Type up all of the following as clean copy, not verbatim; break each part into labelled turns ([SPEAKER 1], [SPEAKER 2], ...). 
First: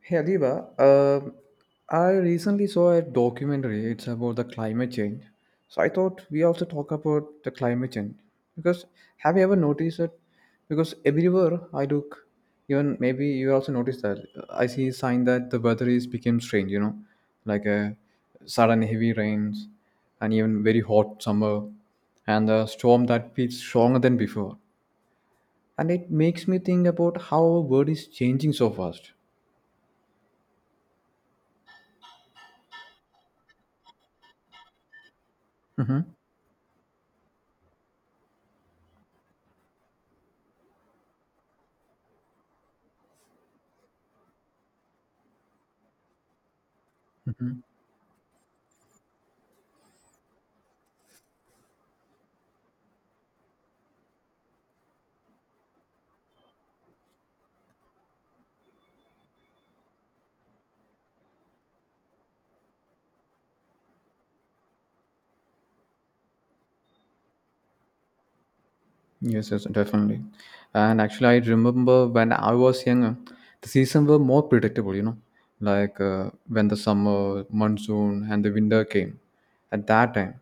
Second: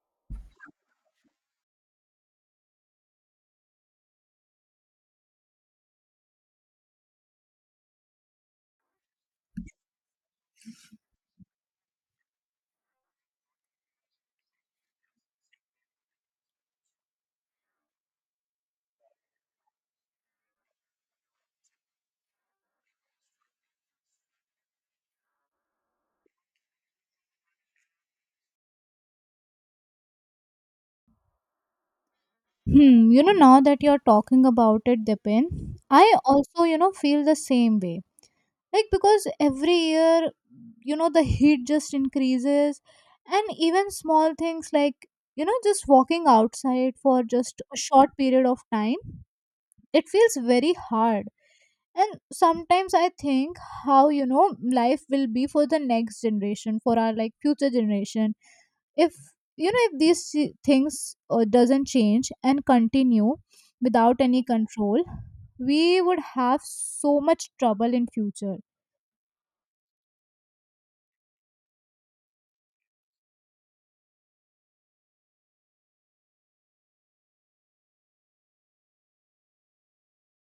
[SPEAKER 1] Hey Adiba, um, I recently saw a documentary. It's about the climate change. So I thought we also talk about the climate change because have you ever noticed it? Because everywhere I look, even maybe you also notice that I see a sign that the weather is became strange. You know, like a sudden heavy rains and even very hot summer and the storm that feels stronger than before. And it makes me think about how our world is changing so fast.
[SPEAKER 2] Hmm, you know, now that you're talking about it, Dipin,
[SPEAKER 1] Hmm.
[SPEAKER 2] I also, you know, feel the same way. Like, because every year, you know, the heat just increases, and even small things like, you know, just walking outside for just a short period of time, it feels very hard. And sometimes I think how, you know, life will be for the next generation, for our like future generation if you know if these things doesn't change and continue without any control, we would have so much trouble in future
[SPEAKER 1] Yes, yes, definitely. And actually, I remember when I was younger, the season were more predictable, you know, like when the summer, monsoon, and the winter came at that time.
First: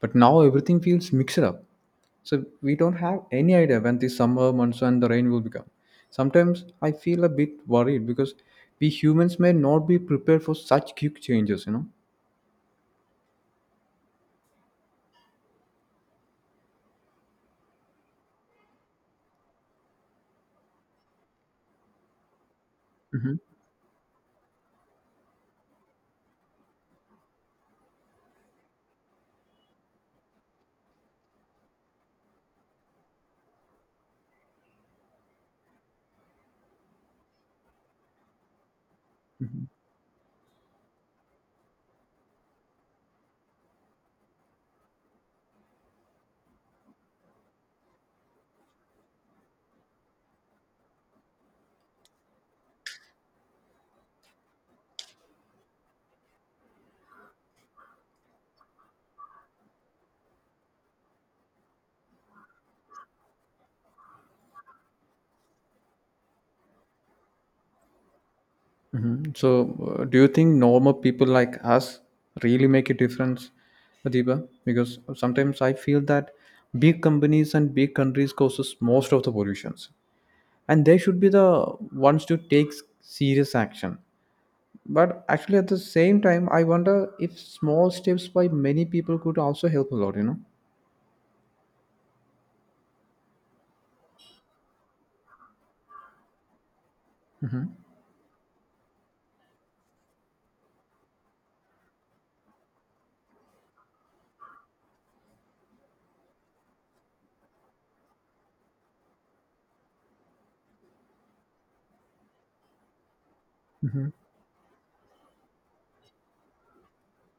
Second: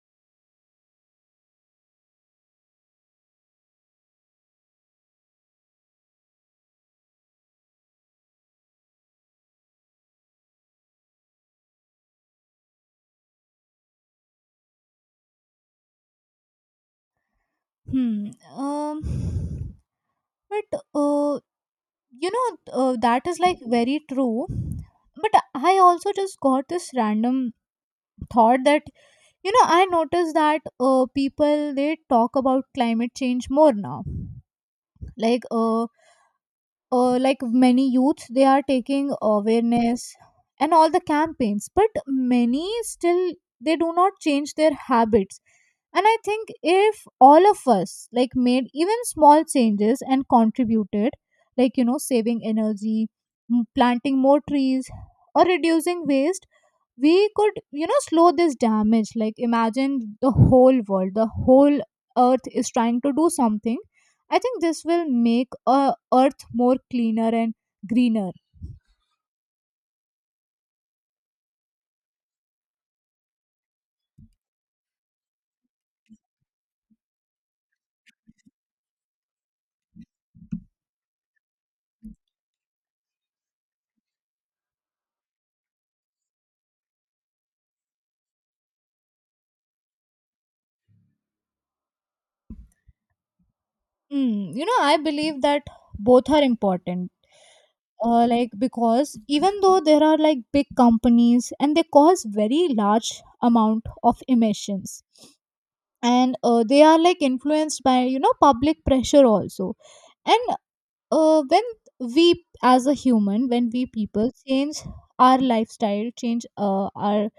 [SPEAKER 1] But now everything feels mixed up. So we don't have any idea when the summer, monsoon, and the rain will become. Sometimes I feel a bit worried because we humans may not be prepared for such quick changes, you know.
[SPEAKER 2] hmm um but you know, that is like very true, but I also just got this random thought that you know I noticed that people they talk about climate change more now, like uh, like many youths they are taking
[SPEAKER 1] Hmm.
[SPEAKER 2] awareness and all the campaigns, but many still they do not change their habits. And I think if all of us like made even small changes and contributed, like you know saving energy, planting more trees or reducing waste, we could you know slow this damage. Like imagine the whole world, the whole earth is trying to do something. I think this will make a earth more cleaner and greener.
[SPEAKER 1] So, do you think normal people like us really make a difference, Adiba? Because sometimes I feel that big companies and big countries causes most of the pollutions, and they should be the ones to take serious action. But actually, at the same time, I wonder if small steps by many people could also help a lot. You know.
[SPEAKER 2] Mm, you know I believe that both are important, like because even though there are like big companies and they cause very large amount of emissions, and they are like influenced by you know public pressure also. And when we as a human, when we
[SPEAKER 1] Hmm.
[SPEAKER 2] people change our lifestyle change, our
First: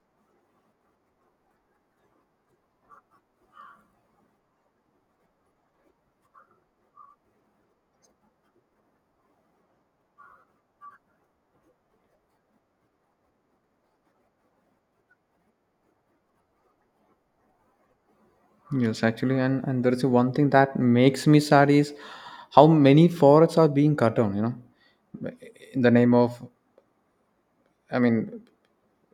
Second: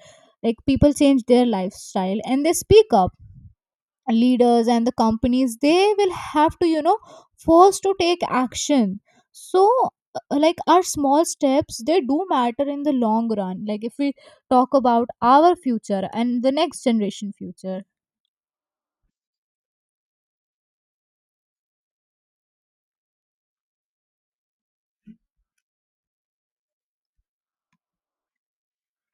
[SPEAKER 2] like people change their lifestyle and they speak up, leaders and the companies they will have to you know force to take action. So like our small steps they do matter in the long run, like if we talk about our future and the next generation future.
[SPEAKER 1] Yes, actually, and there is one thing that makes me sad is how many forests are being cut down. You know, in the name of, I mean,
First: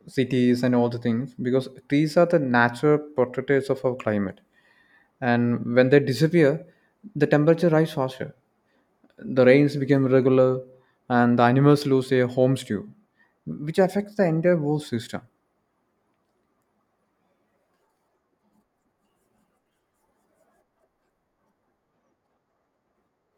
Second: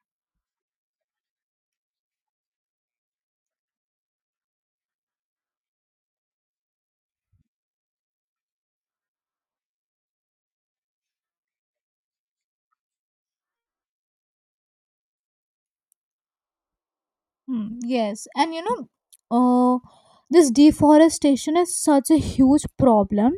[SPEAKER 1] cities and all the things because trees are the natural portraits of our climate and when they disappear the temperature rise faster, the rains become irregular, and the animals lose their homes too, which affects the entire world system.
[SPEAKER 2] Hmm, yes, and you know, uh, this deforestation is such a huge problem,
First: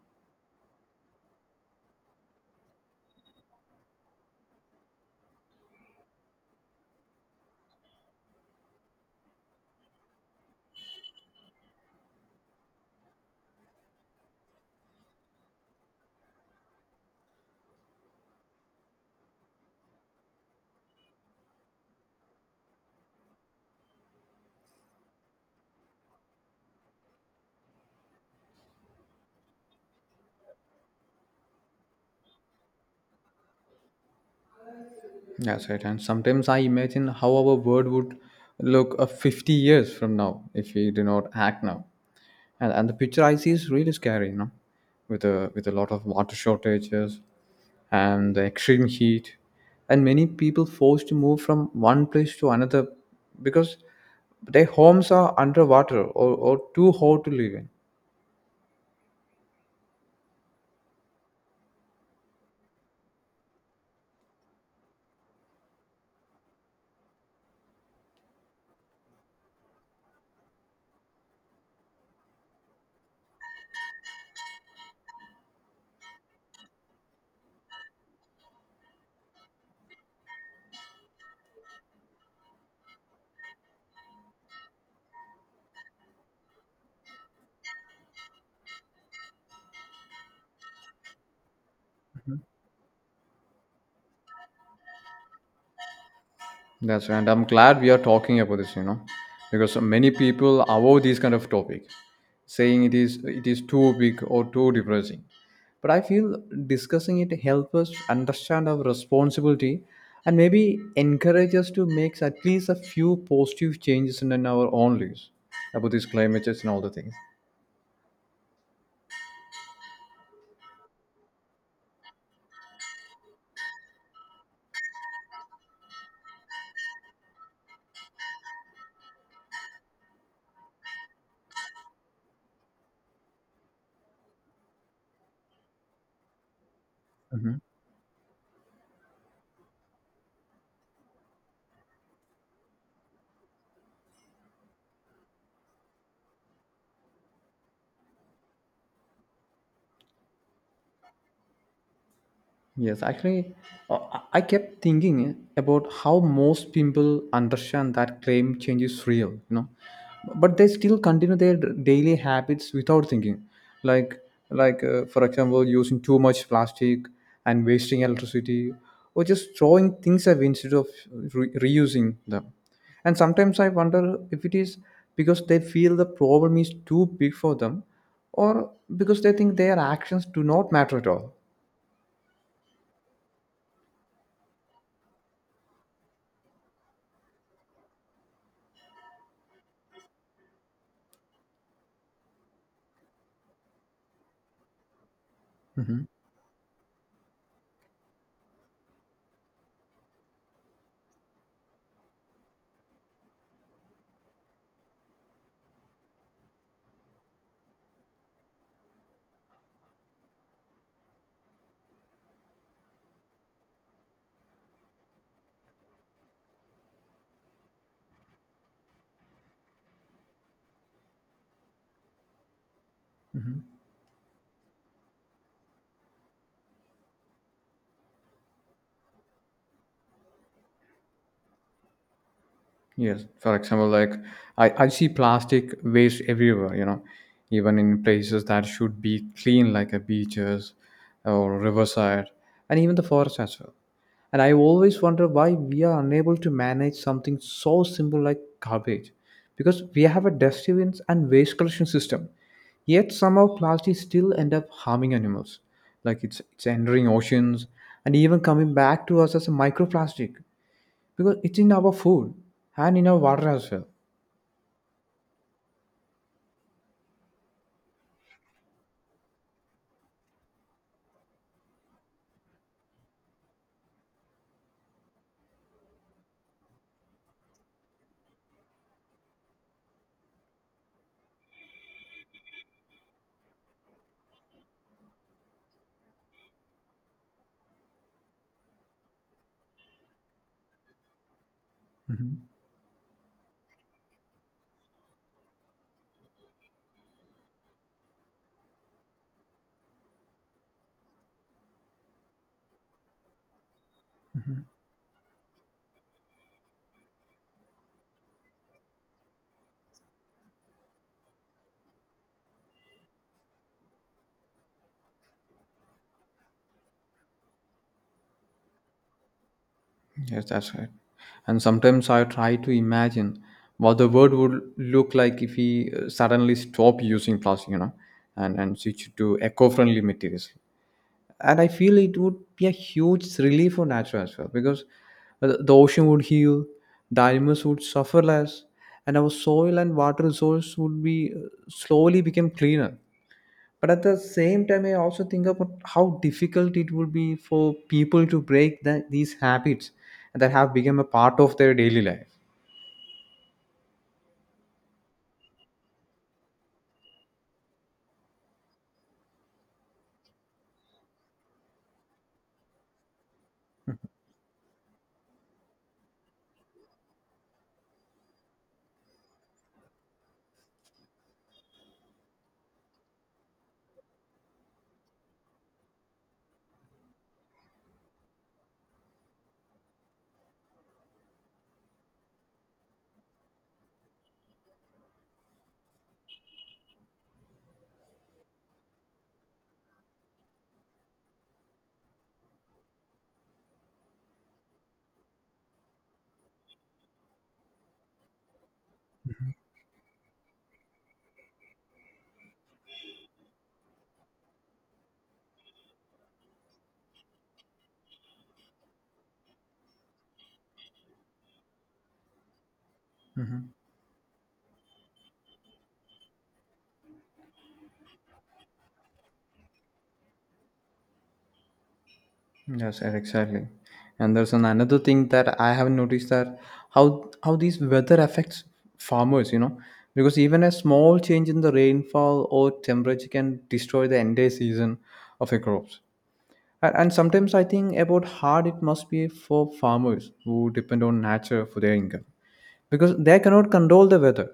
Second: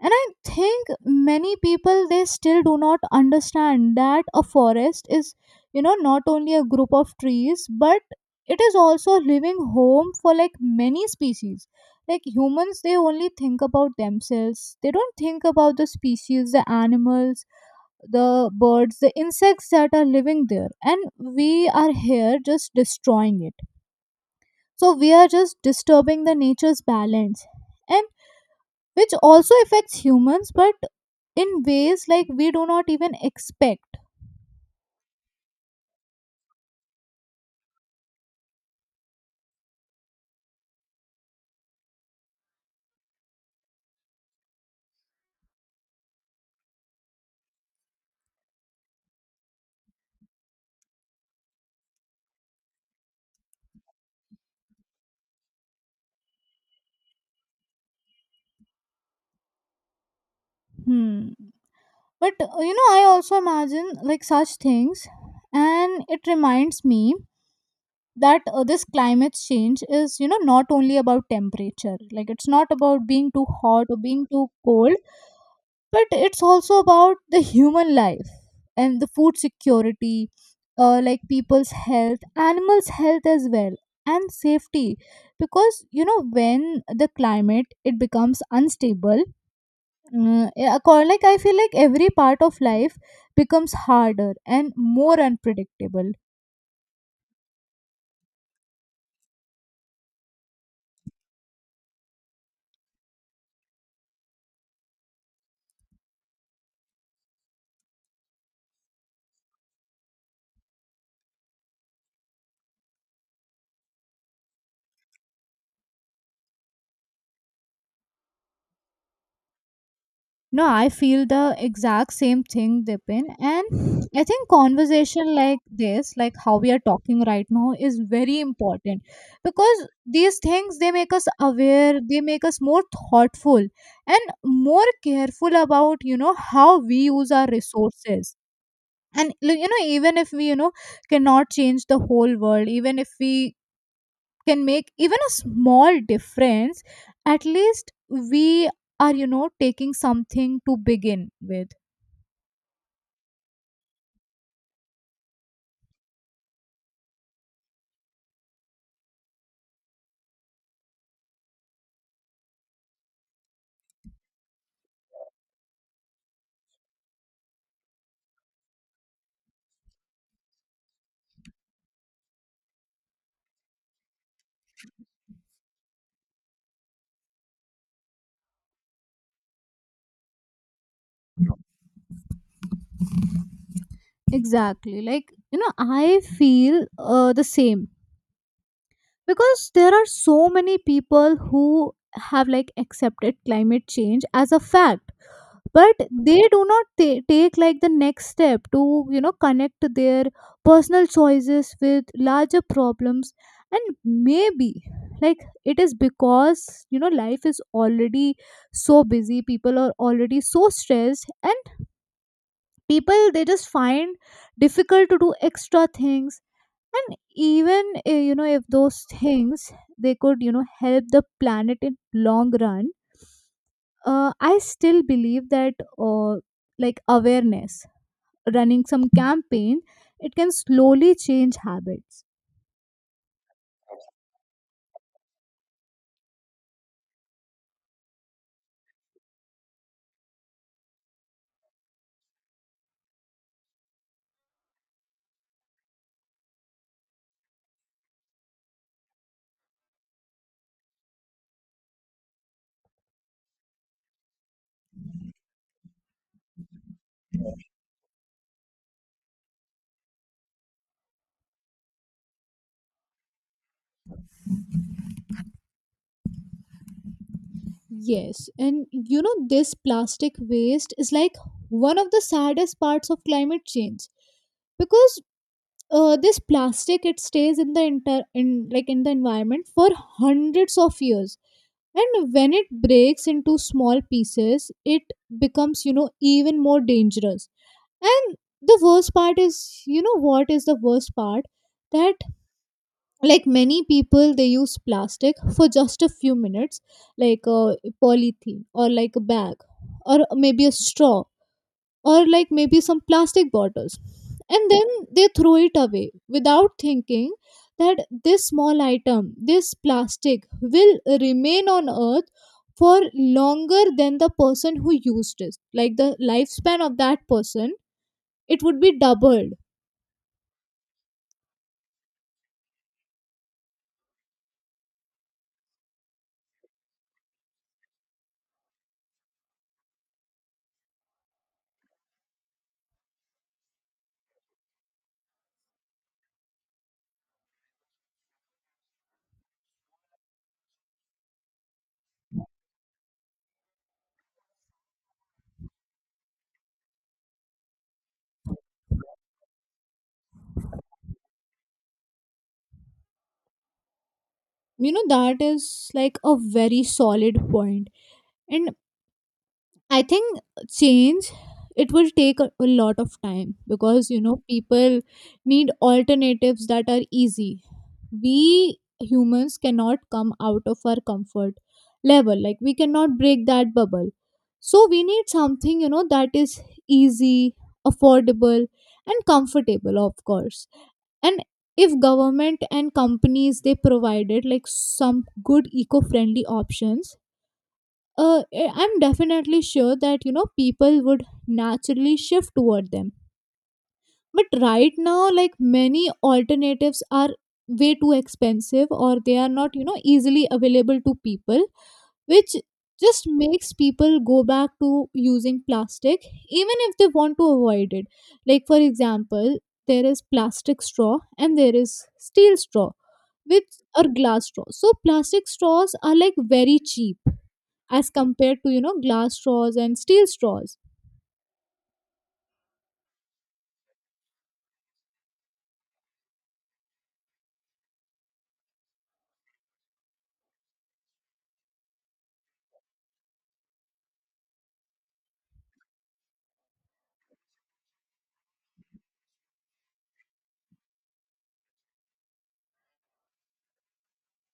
[SPEAKER 2] and I think many people they still do not understand that a forest is you know not only a group of trees, but it is also a living home for like many species. Like humans they only think about themselves, they don't think about the species, the animals, the birds, the insects that are living there, and we are here just destroying it. So we are just disturbing the nature's balance, and which also affects humans but in ways like we do not even expect.
[SPEAKER 1] That's right. And sometimes I imagine how our world would look 50 years from now if we do not act now. And the picture I see is really scary, you know, with a lot of water shortages and the extreme heat and many people forced to move from one place to another because their homes are underwater, or too hot to live in.
[SPEAKER 2] Hmm. But you know I also imagine like such things, and it reminds me that this climate change is you know not only about temperature, like it's not about being too hot or being too cold, but it's also about the human life and the food security, like people's health, animals health as well, and safety. Because you know when the climate it becomes unstable, uh, like I feel like every part of life becomes harder and more unpredictable.
[SPEAKER 1] That's right. And I'm glad we are talking about this, you know, because many people avoid these kind of topic, saying it is too big or too depressing. But I feel discussing it helps us understand our responsibility and maybe encourage us to make at least a few positive changes in our own lives about these climate change and all the things.
[SPEAKER 2] No, I feel the exact same thing, Dipin. And I think conversation like this, like how we are talking right now, is very important because these things they make us aware, they make us more thoughtful and more careful about you know how we use our
[SPEAKER 1] Mm-hmm.
[SPEAKER 2] resources. And like, you know, even if we you know cannot change the whole world, even if we can make even a small difference, at least we are you know taking something to begin with.
[SPEAKER 1] Yes, actually, I kept thinking about how most people understand that climate change is real, you know, but they still continue their daily habits without thinking, like like for example, using too much plastic and wasting electricity, or just throwing things away instead of reusing them. And sometimes I wonder if it is because they feel the problem is too big for them, or because they think their actions do not matter at all.
[SPEAKER 2] Exactly. Like, you know, I feel the same, because there are so many people who have like accepted climate change as a fact, but
[SPEAKER 1] Mm-hmm.
[SPEAKER 2] they do not take like the next step to you know connect their personal choices with larger problems. And maybe like it is because you know life is already so busy, people are already so stressed, and people they just find difficult to do extra things. And even you know if those things they could you know help the planet in long run, I still believe that like awareness, running some campaign, it can slowly change habits.
[SPEAKER 1] Yes, for example, like I see plastic waste everywhere, you know, even in places that should be clean, like a beaches or riverside, and even the forest as well. And I always wonder why we are unable to manage something so simple like garbage, because we have a dustbins and waste collection system, yet somehow plastic still end up harming animals, like it's entering oceans and even coming back to us as a microplastic because it's in our food and in our water as well.
[SPEAKER 2] Yes, and you know, this plastic waste is like one of the saddest parts of climate change, because this plastic it stays in the in like in the environment for hundreds of years, and when it breaks into small pieces it becomes you know even more dangerous. And the worst part is, you know what is the worst part? That
[SPEAKER 1] Mhm.
[SPEAKER 2] like many people they use plastic for just a few minutes, like a polythene or like a bag or maybe a straw or like maybe some plastic bottles. And then they throw it away without thinking that this small item, this plastic will remain on earth for longer than the person who used it. Like the lifespan of that person, it would be doubled.
[SPEAKER 1] Yes, that's right. And sometimes I try to imagine what the world would look like if we suddenly stop using plastic, you know, and switch to eco-friendly materials. And I feel it would be a huge relief for nature as well because the ocean would heal, the animals would suffer less, and our soil and water resource would be slowly become cleaner. But at the same time, I also think about how difficult it would be for people to break that, these habits that have become a part of their daily life.
[SPEAKER 2] You know that is like a very solid point, and I think change, it will take a lot of time, because you know people need alternatives that are easy. We humans cannot come out of our comfort level, like we cannot break that bubble. So we need something you know that is easy, affordable, and comfortable of course. And if government and companies they provided like some good eco-friendly options, I'm definitely sure that you know people would naturally shift toward them. But right now like many alternatives are way too expensive, or they are not you know easily available to people, which just makes people go back to using plastic even if they want to avoid it. Like for example, there is plastic straw and there is steel straw with or glass straws. So plastic straws are like very cheap as compared to you know glass straws and steel straws.
[SPEAKER 1] Yes, sir, exactly. And there's an, another thing that I haven't noticed that how these weather affects farmers. You know, because even a small change in the rainfall or temperature can destroy the entire season of a crops. And sometimes I think about hard it must be for farmers who depend on nature for their income because they cannot control the weather.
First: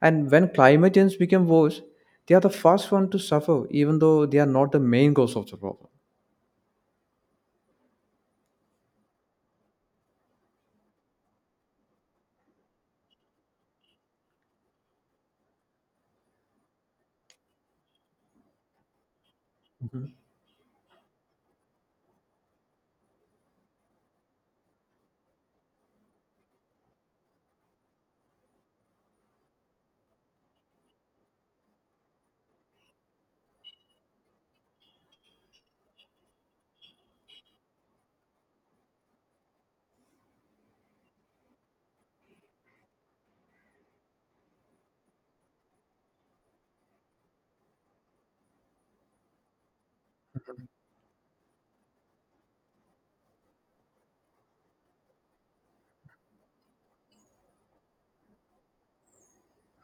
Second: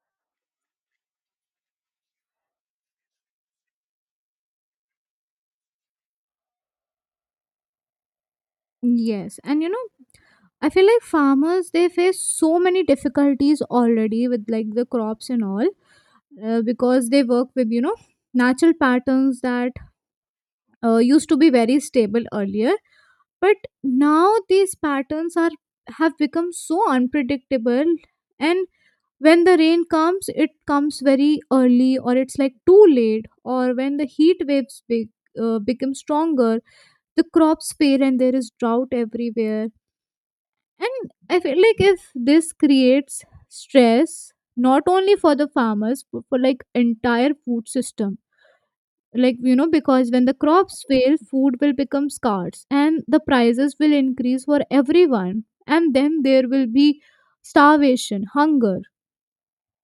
[SPEAKER 1] And when climate change became worse, they are the first one to suffer, even though they are not the main cause of the problem.
[SPEAKER 2] Yes, and you know, I feel like farmers they face so many difficulties already with like the crops and all, because they work with you know natural patterns that
[SPEAKER 1] Mhm.
[SPEAKER 2] used to be very stable earlier, but now these patterns are have become so unpredictable. And when the rain comes it comes very early, or it's like too late, or when the heat waves become stronger, the crops fail and there is drought everywhere. And I feel like if this creates stress not only for the farmers but for like entire food system, like you know because when the crops fail food will become scarce and the prices will increase for everyone, and then there will be starvation, hunger.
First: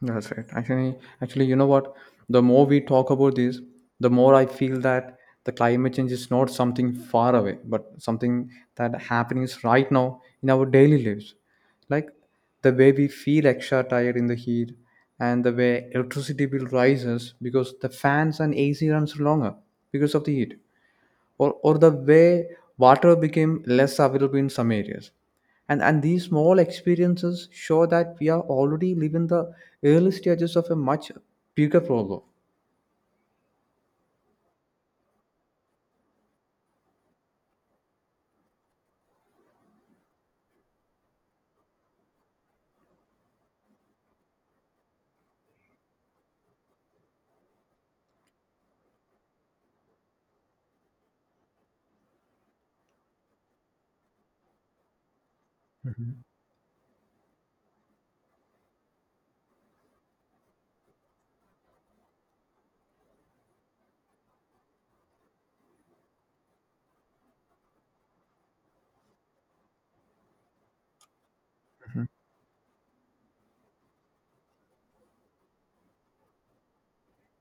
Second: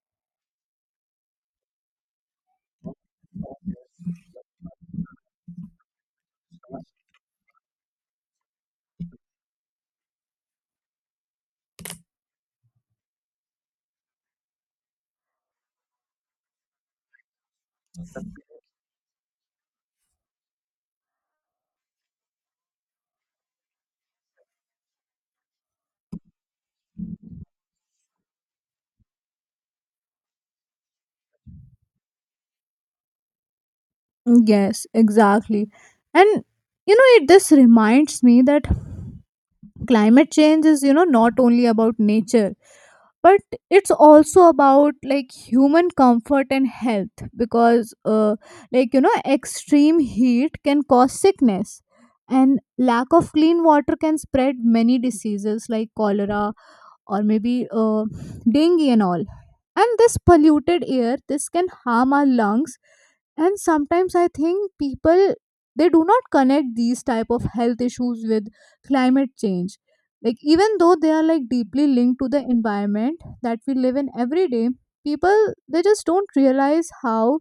[SPEAKER 1] That's right. Actually, you know what? The more we talk about this, the more I feel that the climate change is not something far away, but something that happens right now in our daily lives. Like the way we feel extra tired in the heat, and the way electricity bill rises because the fans and AC runs longer because of the heat, or the way water became less available in some areas. And these small experiences show that we are already living the early stages of a much bigger problem.
[SPEAKER 2] Yes, exactly. And you know, it this reminds me that climate change is, you know, not only about nature, but it's also about like human comfort and health, because, like, you know, extreme heat can cause sickness, and lack of clean water can spread many diseases like
[SPEAKER 1] Mhm.
[SPEAKER 2] cholera, or maybe dengue and all. And this polluted air, this can harm our lungs. And sometimes I think people they do not connect these type of health issues with climate change, like even though they are like deeply linked to the environment that we live in every day, people they just don't realize how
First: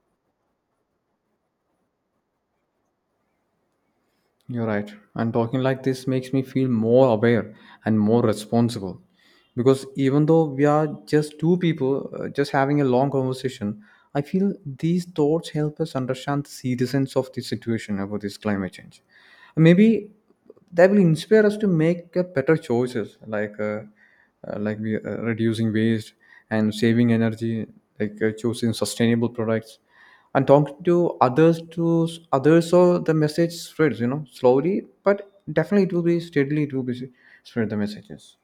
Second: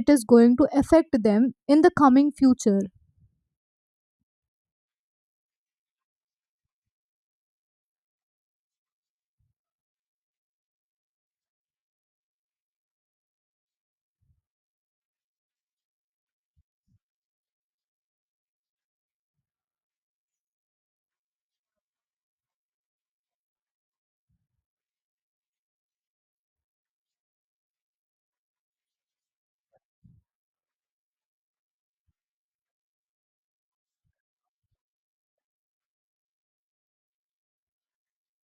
[SPEAKER 2] it is going to affect them in the coming future.
[SPEAKER 1] You're right. And talking like this makes me feel more aware and more responsible. Because even though we are just two people just having a long conversation, I feel these thoughts help us understand the seriousness of the situation about this climate change. Maybe that will inspire us to make better choices, like reducing waste and saving energy, like choosing sustainable products and talking to others, to others, so the message spreads, you know, slowly but definitely it will be steadily it will be spread the messages.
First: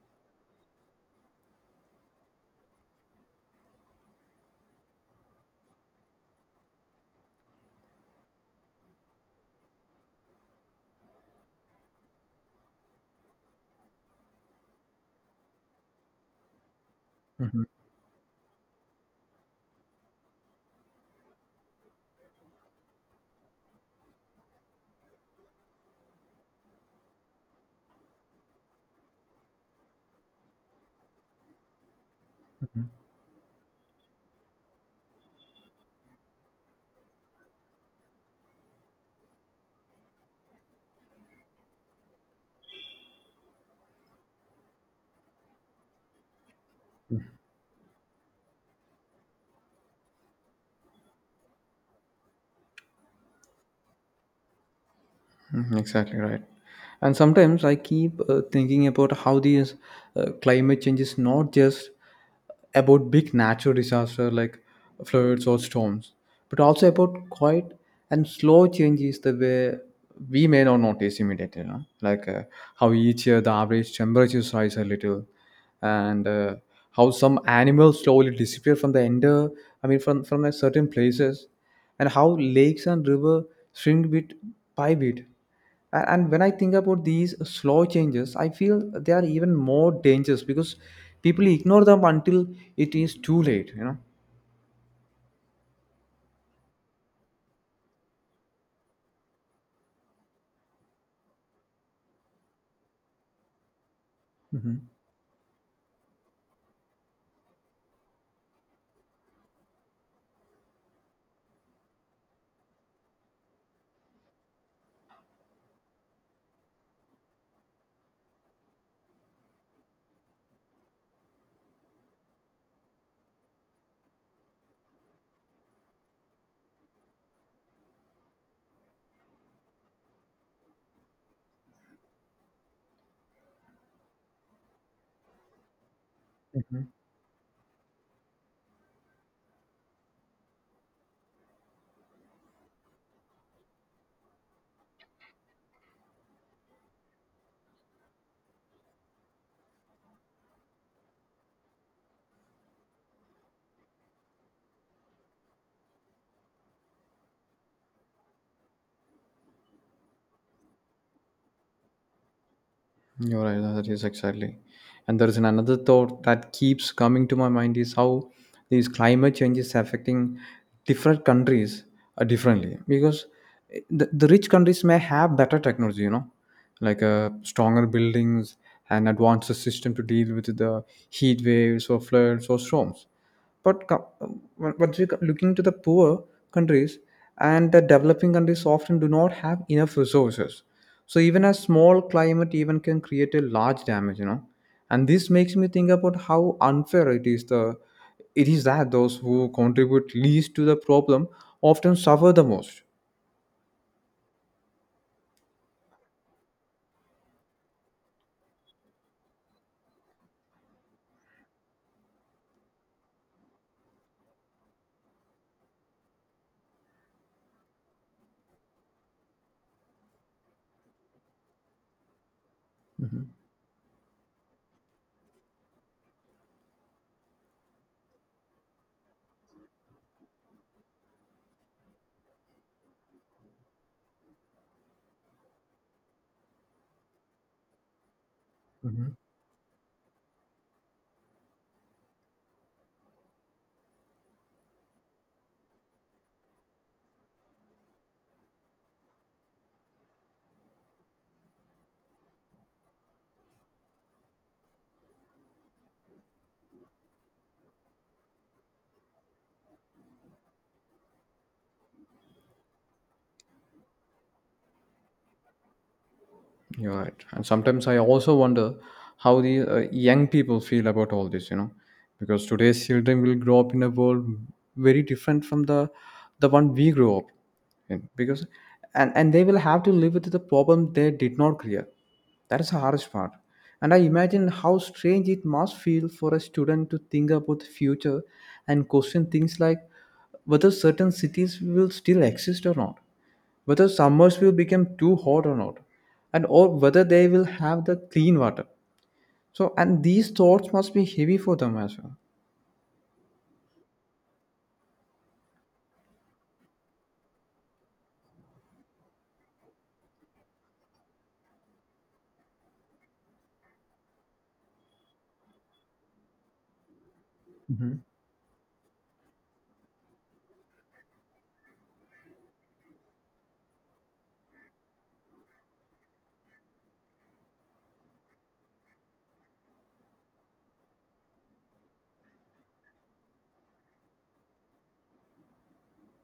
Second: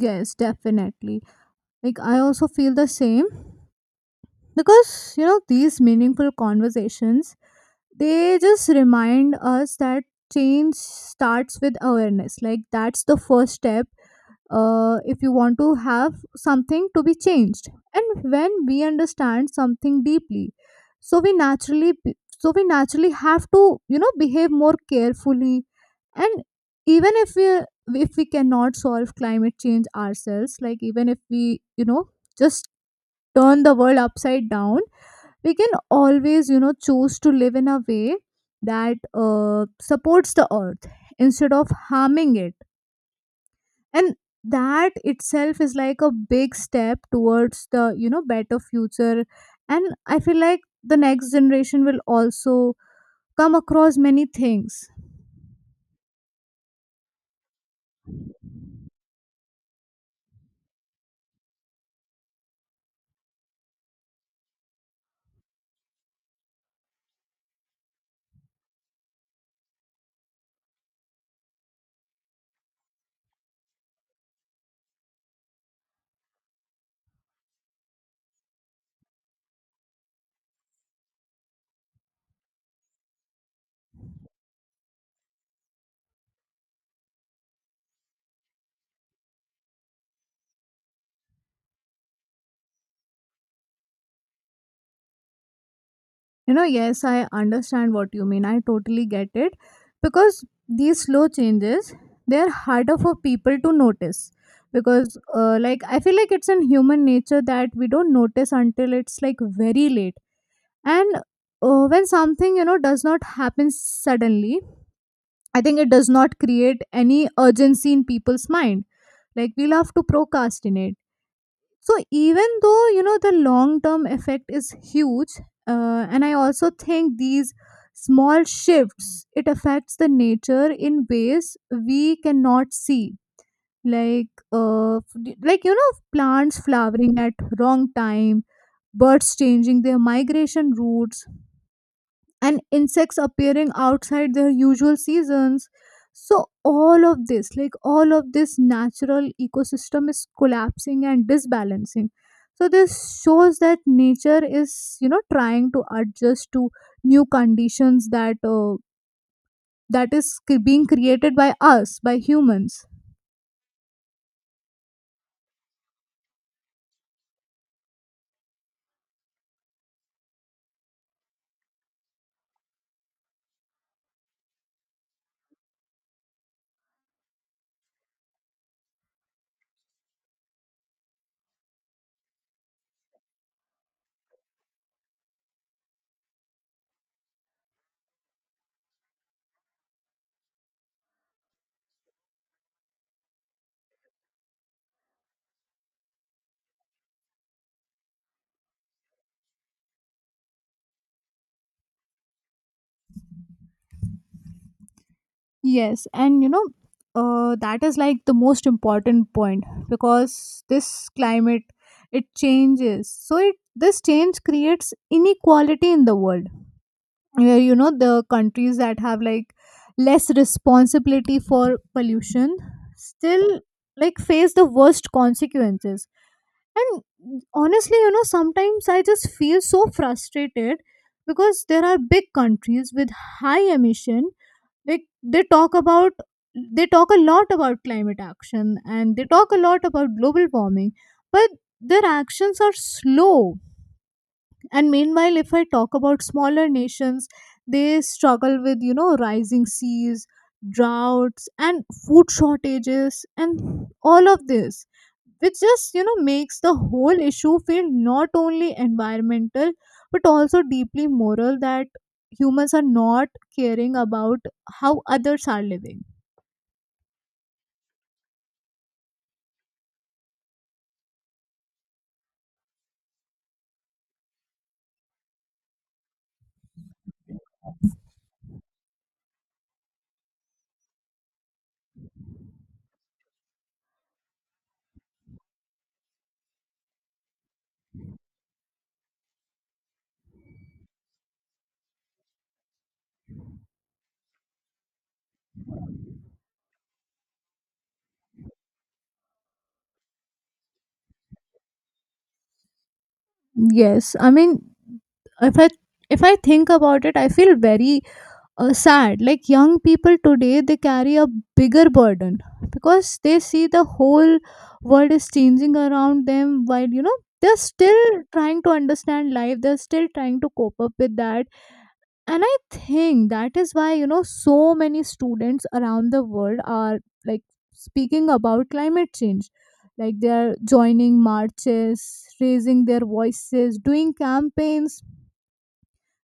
[SPEAKER 2] Yes, definitely, like I also feel the same, because you know these meaningful conversations they just remind us that change starts with awareness, like that's the first step, if you want to have something to be
[SPEAKER 1] Mhm.
[SPEAKER 2] changed. And when we understand something deeply, so we so we naturally have to you know behave more carefully. And even if we, if we cannot solve climate change ourselves, like even if we you know just turn the world upside down, we can always you know choose to live in a way that supports the earth instead of harming it. And that itself is like a big step towards the you know better future. And I feel like the next generation will also come across many things.
[SPEAKER 1] Mhm. Exactly right. And sometimes I keep thinking about how these climate change is not just about big natural disaster like floods or storms, but also about quiet and slow changes the way we may not notice immediately. You know? Like how each year the average temperatures rise a little, and how some animals slowly disappear from the ender. I mean, from a certain places, and how lakes and river shrink bit by bit. A- and when I think about these slow changes I feel they are even more dangerous because people ignore them until it is too late, you know.
[SPEAKER 2] You know, yes, I understand what you mean. I totally get it, because these slow changes they're harder for people to notice,
[SPEAKER 1] Mhm.
[SPEAKER 2] because like I feel like it's in human nature that we don't notice until it's like very late. And when something you know does not happen suddenly, I think it does not create any urgency in people's mind. Like we love to procrastinate. So even though you know the long term effect is huge, and I also think these small shifts it affects the nature in ways we cannot see, like like you know plants flowering at wrong time, birds changing their migration routes, and insects appearing outside their usual seasons. So all of this, like all of this natural ecosystem is collapsing and disbalancing. So this shows that nature is you know trying to adjust to new conditions that being created by us, by humans.
[SPEAKER 1] You're right. That is exactly. And there is an another thought that keeps coming to my mind is how these climate change is affecting different countries differently. Because eh, the rich countries may have better technology, you know, like stronger buildings and advanced system to deal with the heat waves or floods or storms. But looking to the poor countries and the developing countries often do not have enough resources. So even a small climate even can create a large damage, you know. And this makes me think about how unfair it is the it is that those who contribute least to the problem often suffer the most.
[SPEAKER 2] Yes, and you know, that is like the most important point, because this climate it changes. So it this change creates inequality in the world where you know the countries that have like less responsibility for pollution still like face the worst consequences. And honestly, you know, sometimes I just feel so frustrated because there are big countries with high emission like they talk a lot about climate action
[SPEAKER 1] Mhm.
[SPEAKER 2] and they talk a lot about global warming, but their actions are slow. And meanwhile, if I talk about smaller nations, they struggle with, you know, rising seas, droughts, and food shortages, and all of this, which just, you know, makes the whole issue feel not only environmental, but also deeply moral, that humans are not caring about how others are living.
[SPEAKER 1] You're right. And sometimes I also wonder how the young people feel about all this, you know, because today's children will grow up in a world very different from the one we grew up in. Because and they will have to live with the problem they did not clear. That is the hardest part. And I imagine how strange it must feel for a student to think about the future and question things like whether certain cities will still exist or not, whether summers will become too hot or not, and or whether they will have the clean water. So, and these thoughts must be heavy for them as well.
[SPEAKER 2] Yes, I mean, if I if I think about it, I feel very sad. Like young people today, they carry a bigger burden because they see the whole world is changing around them while, you know, they're still trying to understand life, they're still trying to cope up with that. And I think that is why, you know, so many students around the world are like speaking about climate change, like they're joining marches, raising their voices, doing campaigns,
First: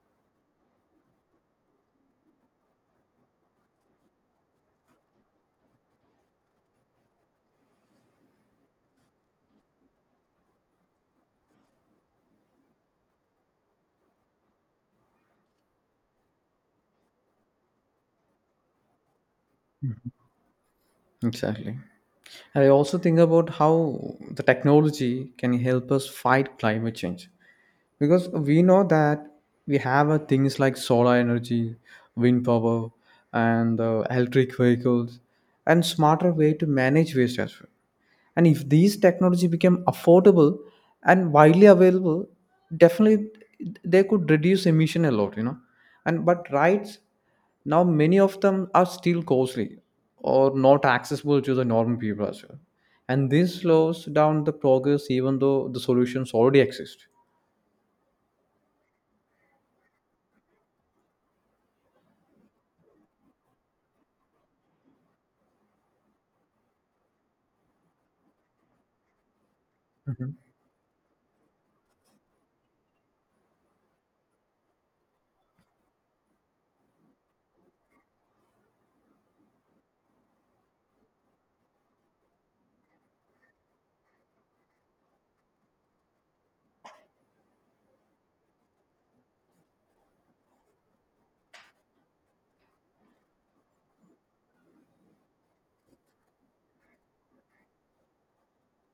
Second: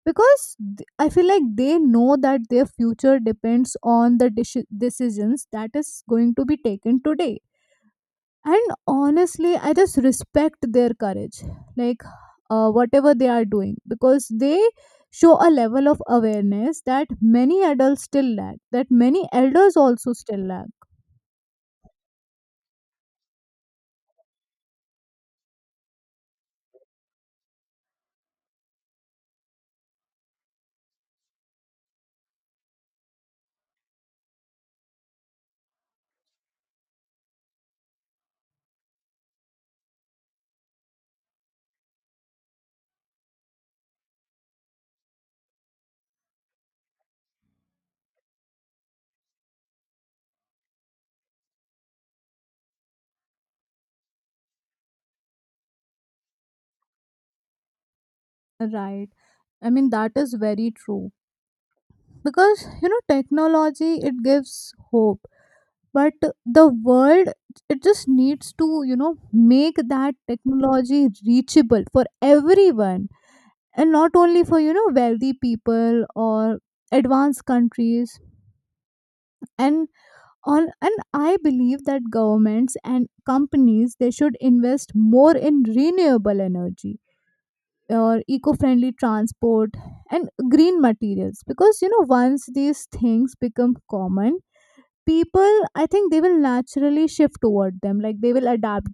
[SPEAKER 2] because I feel like they know that their future depends on the decisions that is going to be taken today. And honestly, I just respect their courage, like, whatever they are doing, because they show a level of awareness that many adults still lack, that many elders also still lack.
[SPEAKER 1] Exactly. And I also think about how the technology can help us fight climate change because we know that we have things like solar energy, wind power, and electric vehicles, and smarter way to manage waste as well. And if these technology became affordable and widely available, definitely they could reduce emission a lot, you know. And but rights now many of them are still costly or not accessible to the normal people as well, and this slows down the progress even though the solutions already exist.
[SPEAKER 2] Right. I mean, that is very true. Because, you know, technology, it gives hope. But the world, it just needs to, you know, make that
[SPEAKER 1] Mhm.
[SPEAKER 2] technology reachable for everyone and not only for, you know, wealthy people or advanced countries. And on and I believe that governments and companies, they should invest more in renewable energy or eco-friendly transport and green materials, because you know, once these things become common, people, I think, they will naturally shift toward them, like they will adapt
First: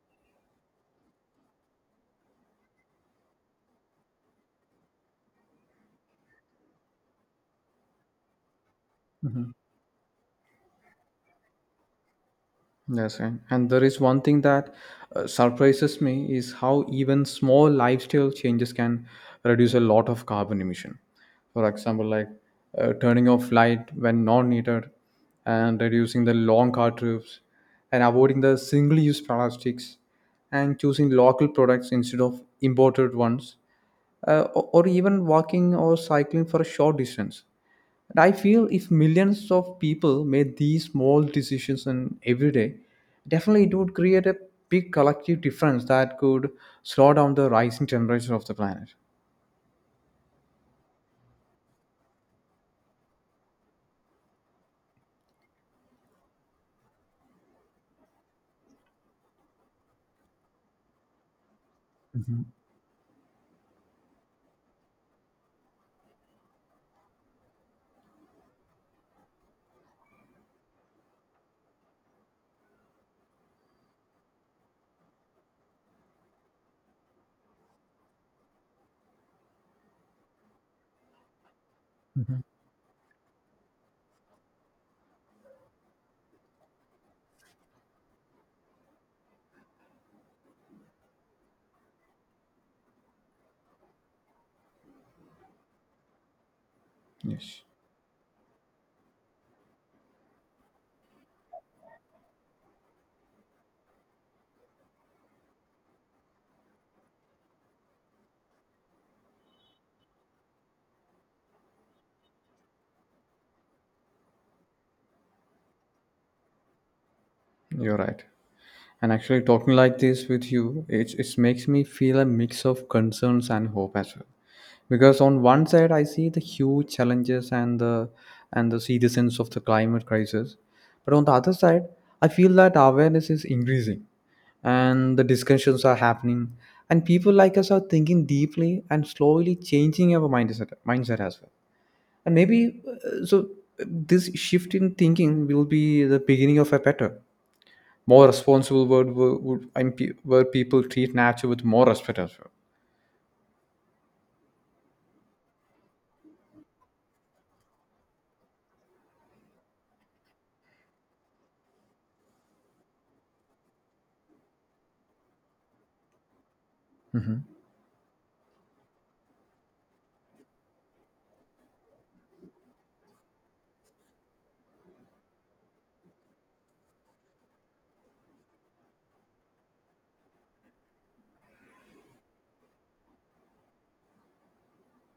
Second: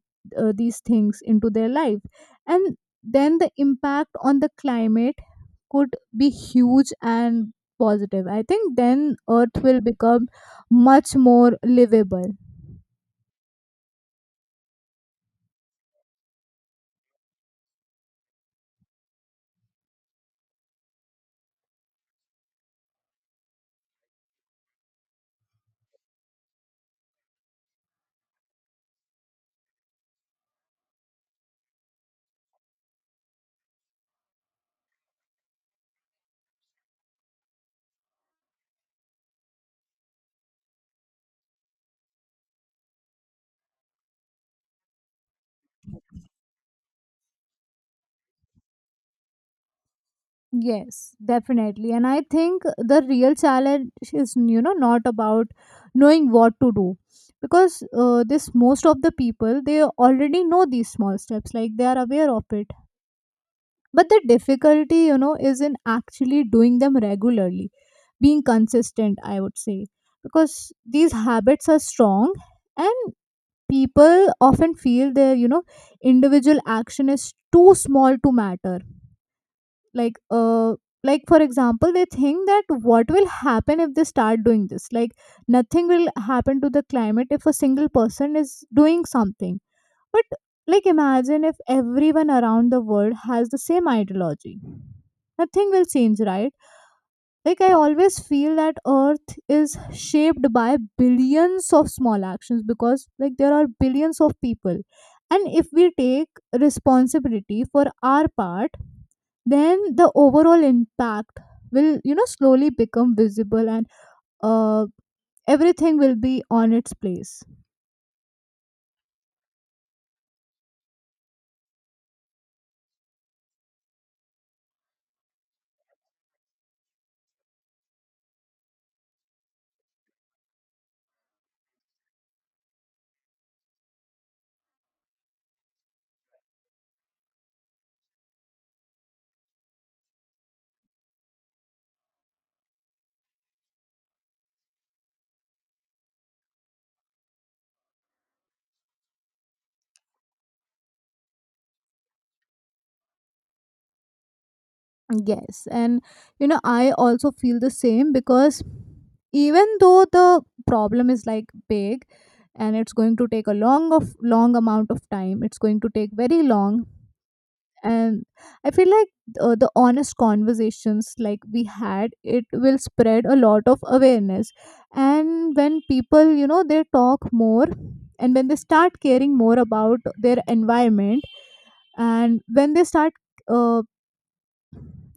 [SPEAKER 2] these things into their life. And then the impact on the climate could be huge and positive. I think then earth will become much more livable.
[SPEAKER 1] Yes, and there is one thing that surprises me is how even small lifestyle changes can reduce a lot of carbon emission. For example, like turning off light when not needed, and reducing the long car trips, and avoiding the single-use plastics, and choosing local products instead of imported ones, or even walking or cycling for a short distance. And I feel if millions of people made these small decisions in every day, definitely it would create a big collective difference that could slow down the rising temperature of the planet.
[SPEAKER 2] Yes, definitely. And I think the real challenge is, you know, not about knowing what to do, because this, most of the people, they already know these small steps, like they are aware
[SPEAKER 1] Mhm.
[SPEAKER 2] of it. But the difficulty, you know, is in actually doing them regularly, being consistent, I would say, because these habits are strong, and people often feel their, you know, individual action is too small to matter. Like, uh, like for example, they think that what will happen if they start doing this, like nothing will happen to the climate if a single person is doing something. But like imagine if everyone around the world has the same ideology. Nothing will change, right? Like
[SPEAKER 1] Yes,
[SPEAKER 2] I always feel that earth is shaped by billions of small actions, because like there are billions of people. And if we take responsibility for our part, then the overall impact will, you know, slowly become visible, and uh, everything will be on its place.
[SPEAKER 1] you're right. And actually, talking like this with you, it makes me feel a mix of concerns and hope as well, because on one side I see the huge challenges and the seriousness of the climate crisis, but on the other side I feel that awareness is increasing and the discussions are happening, and people like us are thinking deeply and slowly changing our mindset as well. And maybe uh, so uh, this shift in thinking will be the beginning of a better, more responsible world where people treat nature with more respect as well.
[SPEAKER 2] Yes, and you know, I also feel the same, because even though the problem is like big, and it's going to take a long amount of time, it's going to take very long.
[SPEAKER 1] Hmm.
[SPEAKER 2] And I feel like the honest conversations like we had, it will spread a lot of awareness. And when people, you know, they talk more, and when they start caring more about their environment, and when they start uh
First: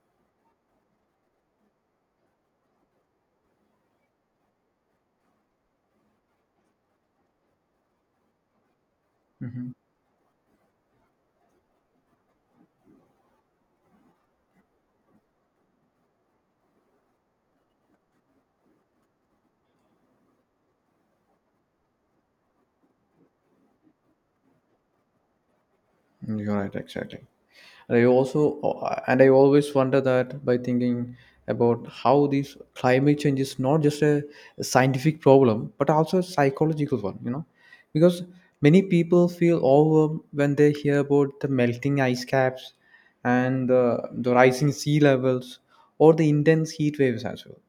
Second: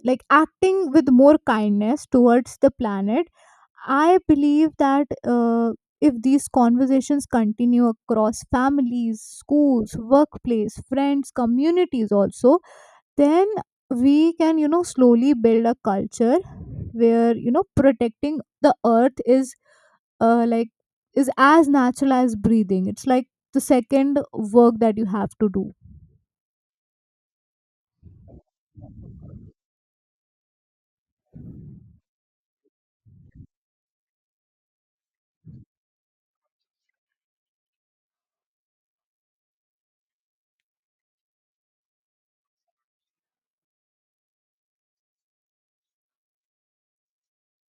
[SPEAKER 2] like acting with more kindness towards the planet, I believe that, uh, if these conversations continue across families,
[SPEAKER 1] Hmm.
[SPEAKER 2] schools, workplace, friends, communities also, then we can, you know, slowly build a culture where, you know, protecting the earth is, like is as natural as breathing. It's like the second work that you have to do.
[SPEAKER 1] You're right, exactly. And I also and I always wonder, that by thinking about how this climate change is not just a scientific problem but also a psychological one, you know, because many people feel overwhelmed when they hear about the melting ice caps and the rising sea levels or the intense heat waves as well.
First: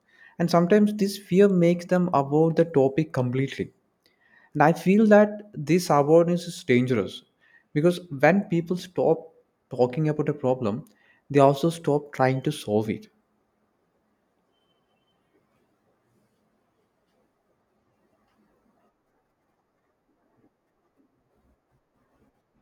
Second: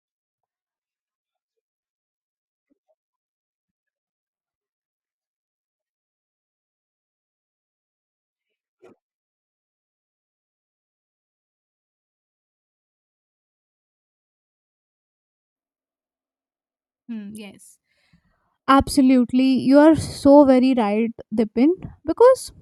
[SPEAKER 1] And sometimes this fear makes them avoid the topic completely, and I feel that this avoidance is dangerous, because when people stop talking about a problem, they also stop trying to solve it.
[SPEAKER 2] Hmm, yes. Absolutely. You are so very right, Dipin. Because,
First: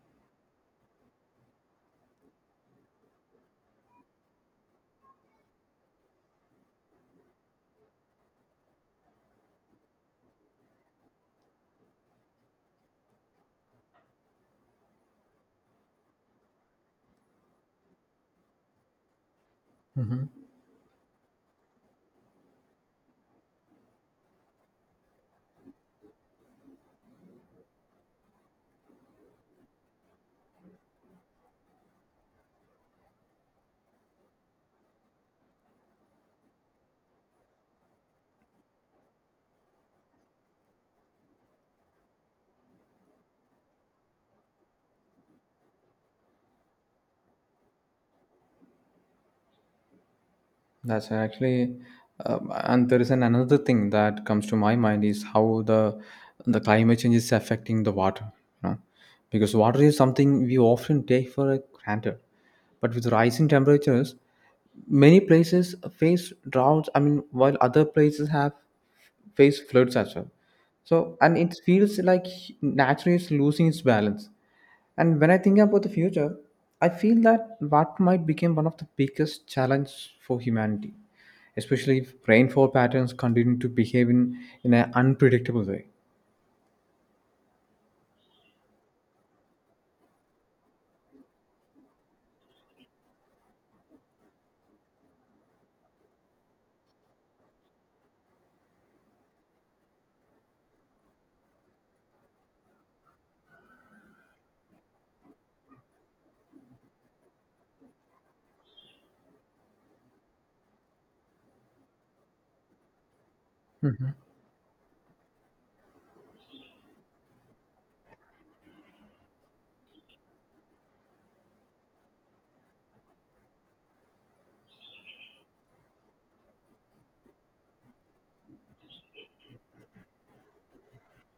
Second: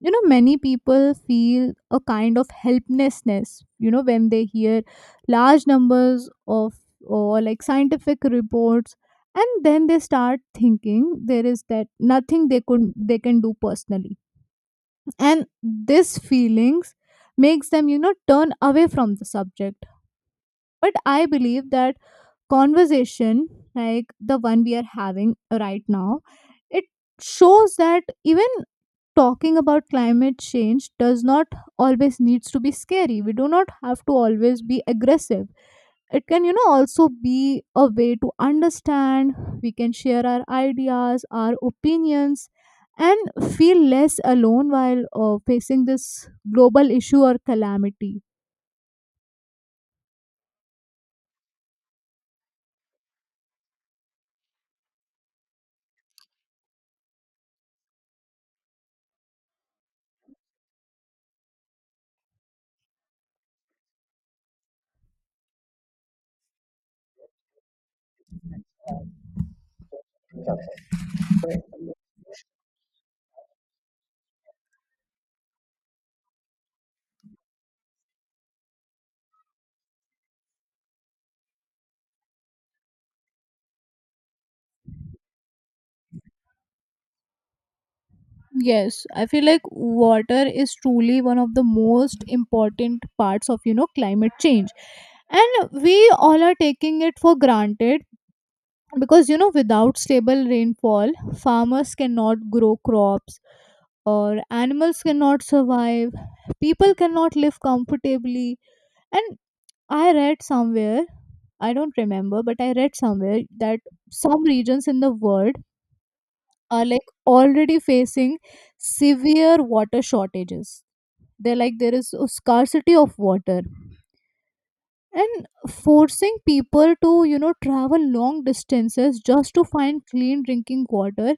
[SPEAKER 2] you know, many people feel a kind of helplessness, you know, when they hear large numbers of or like scientific reports, and then they start thinking there is that nothing they could they can do personally, and this feelings makes them, you know, turn away from the subject.
[SPEAKER 1] Hmm.
[SPEAKER 2] But I believe that conversation like the one we are having right now, it shows that even talking about climate change does not always needs to be scary. We do not have to always be aggressive. It can, you know, also be a way to understand. We can share our ideas, our opinions, and feel less alone while facing this global issue or calamity.
[SPEAKER 1] That's actually, and there is an another thing that comes to my mind is how the the climate change is affecting the water, you know, because water is something we often take for granted, but with rising temperatures, many places face droughts. I mean, while other places have face floods as well. So, and it feels like nature is losing its balance. And when I think about the future, I feel that what might become one of the biggest challenges for humanity, especially if rainfall patterns continue to behave in an unpredictable way.
[SPEAKER 2] Yes, I feel like water is truly one of the most important parts of, you know, climate change, and we all are taking it for granted, because you know, without stable rainfall, farmers cannot grow crops, or animals cannot survive, people cannot live comfortably. And I read somewhere, I don't remember, but I read somewhere that some regions in the world are like already facing severe water shortages. They're like there is a scarcity of water. And forcing people to, you know, travel long distances just to find clean drinking water,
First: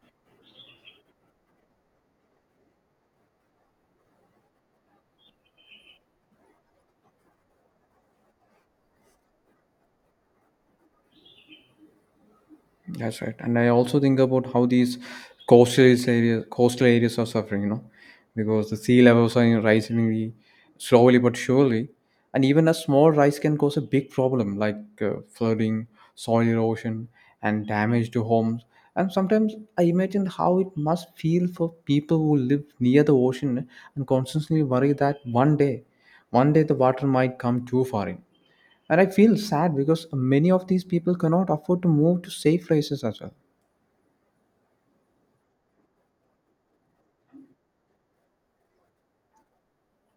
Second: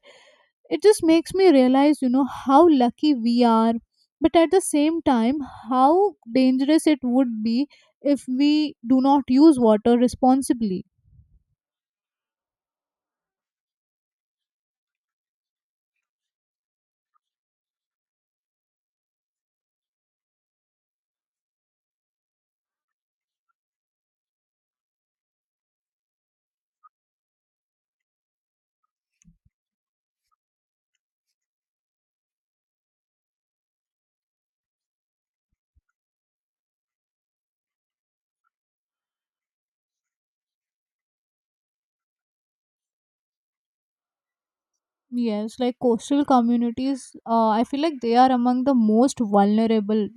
[SPEAKER 2] it just makes me realize, you know, how lucky we are. But at the same time, how dangerous it would be if we do not use water responsibly.
[SPEAKER 1] That's right. And I also think about how these coastal areas are suffering, you know, because the sea levels are rising really slowly but surely. And even a small rise can cause a big problem like flooding, soil erosion, and damage to homes. And sometimes I imagine how it must feel for people who live near the ocean and constantly worry that one day the water might come too far in. And I feel sad because many of these people cannot afford to move to safe places as well.
[SPEAKER 2] Yes, like coastal communities, I feel like they are among the most vulnerable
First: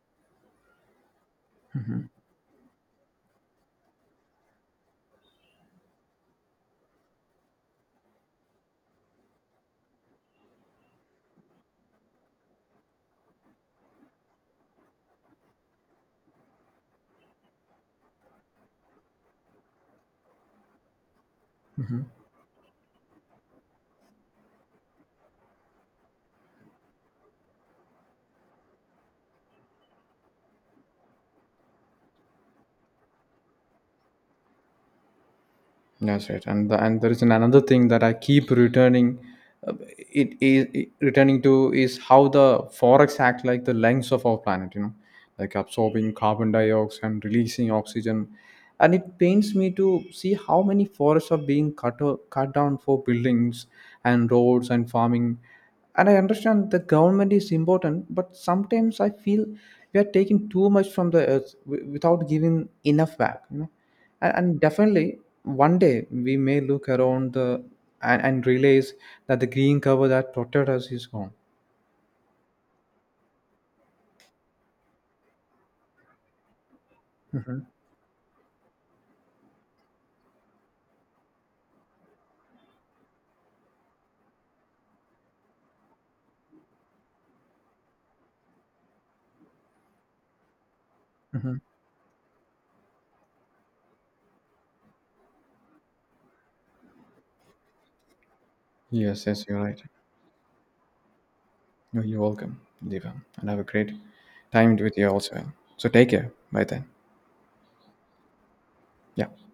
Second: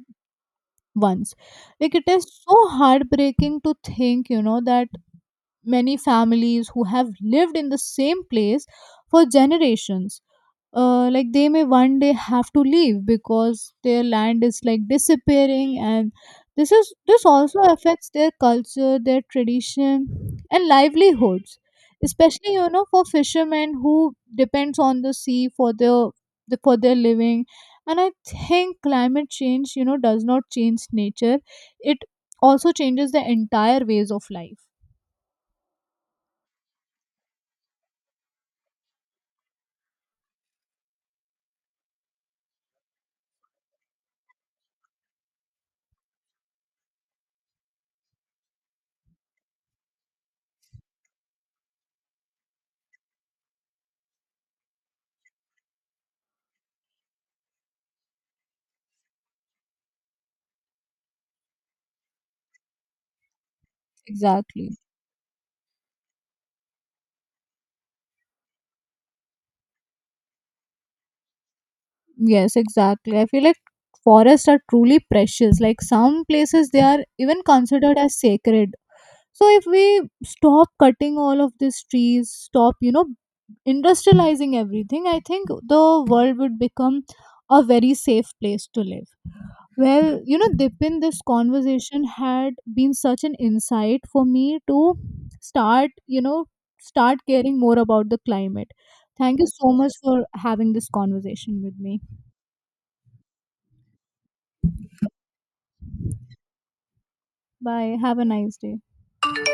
[SPEAKER 2] once. Like it is so heartbreaking to think, you know, that many families who have lived in the same place for generations, like they may one day have to leave because their land is like disappearing, and this also affects their culture, their tradition, and livelihoods, especially you know, for fishermen who depends on the sea for their for their living. And I think climate change, you know, does not change nature, it also changes the entire ways of life.
[SPEAKER 1] That's right, and there is an another thing that I keep returning. Uh, it is returning to is how the forex act like the lungs of our planet, you know, like absorbing carbon dioxide and releasing oxygen, and it pains me to see how many forests are being cut cut down for buildings and roads and farming. And I understand the government is important, but sometimes I feel we are taking too much from the earth without giving enough back, you know. And
[SPEAKER 2] Exactly.
[SPEAKER 1] definitely one day we may look around the and realize that the green cover that protected us is gone.
[SPEAKER 2] Yes, exactly. I feel like forests are truly precious. Like some places, they are even
[SPEAKER 1] Hmm.
[SPEAKER 2] considered as sacred. So if we stop cutting all of these trees, stop, you know, industrializing everything, I think the world would become a very safe place to live. Well, you know, Dipin, this
[SPEAKER 1] Hmm.
[SPEAKER 2] conversation had been such an insight for me to start, you know, start caring more about the climate.
[SPEAKER 1] Yes,
[SPEAKER 2] Thank
[SPEAKER 1] yes,
[SPEAKER 2] you
[SPEAKER 1] you're
[SPEAKER 2] so
[SPEAKER 1] right.
[SPEAKER 2] much for having this conversation with me.
[SPEAKER 1] No, you're welcome, Diva. And have a great time with you also. So take care. Bye then.
[SPEAKER 2] Bye. Have a nice day.
[SPEAKER 1] Yeah.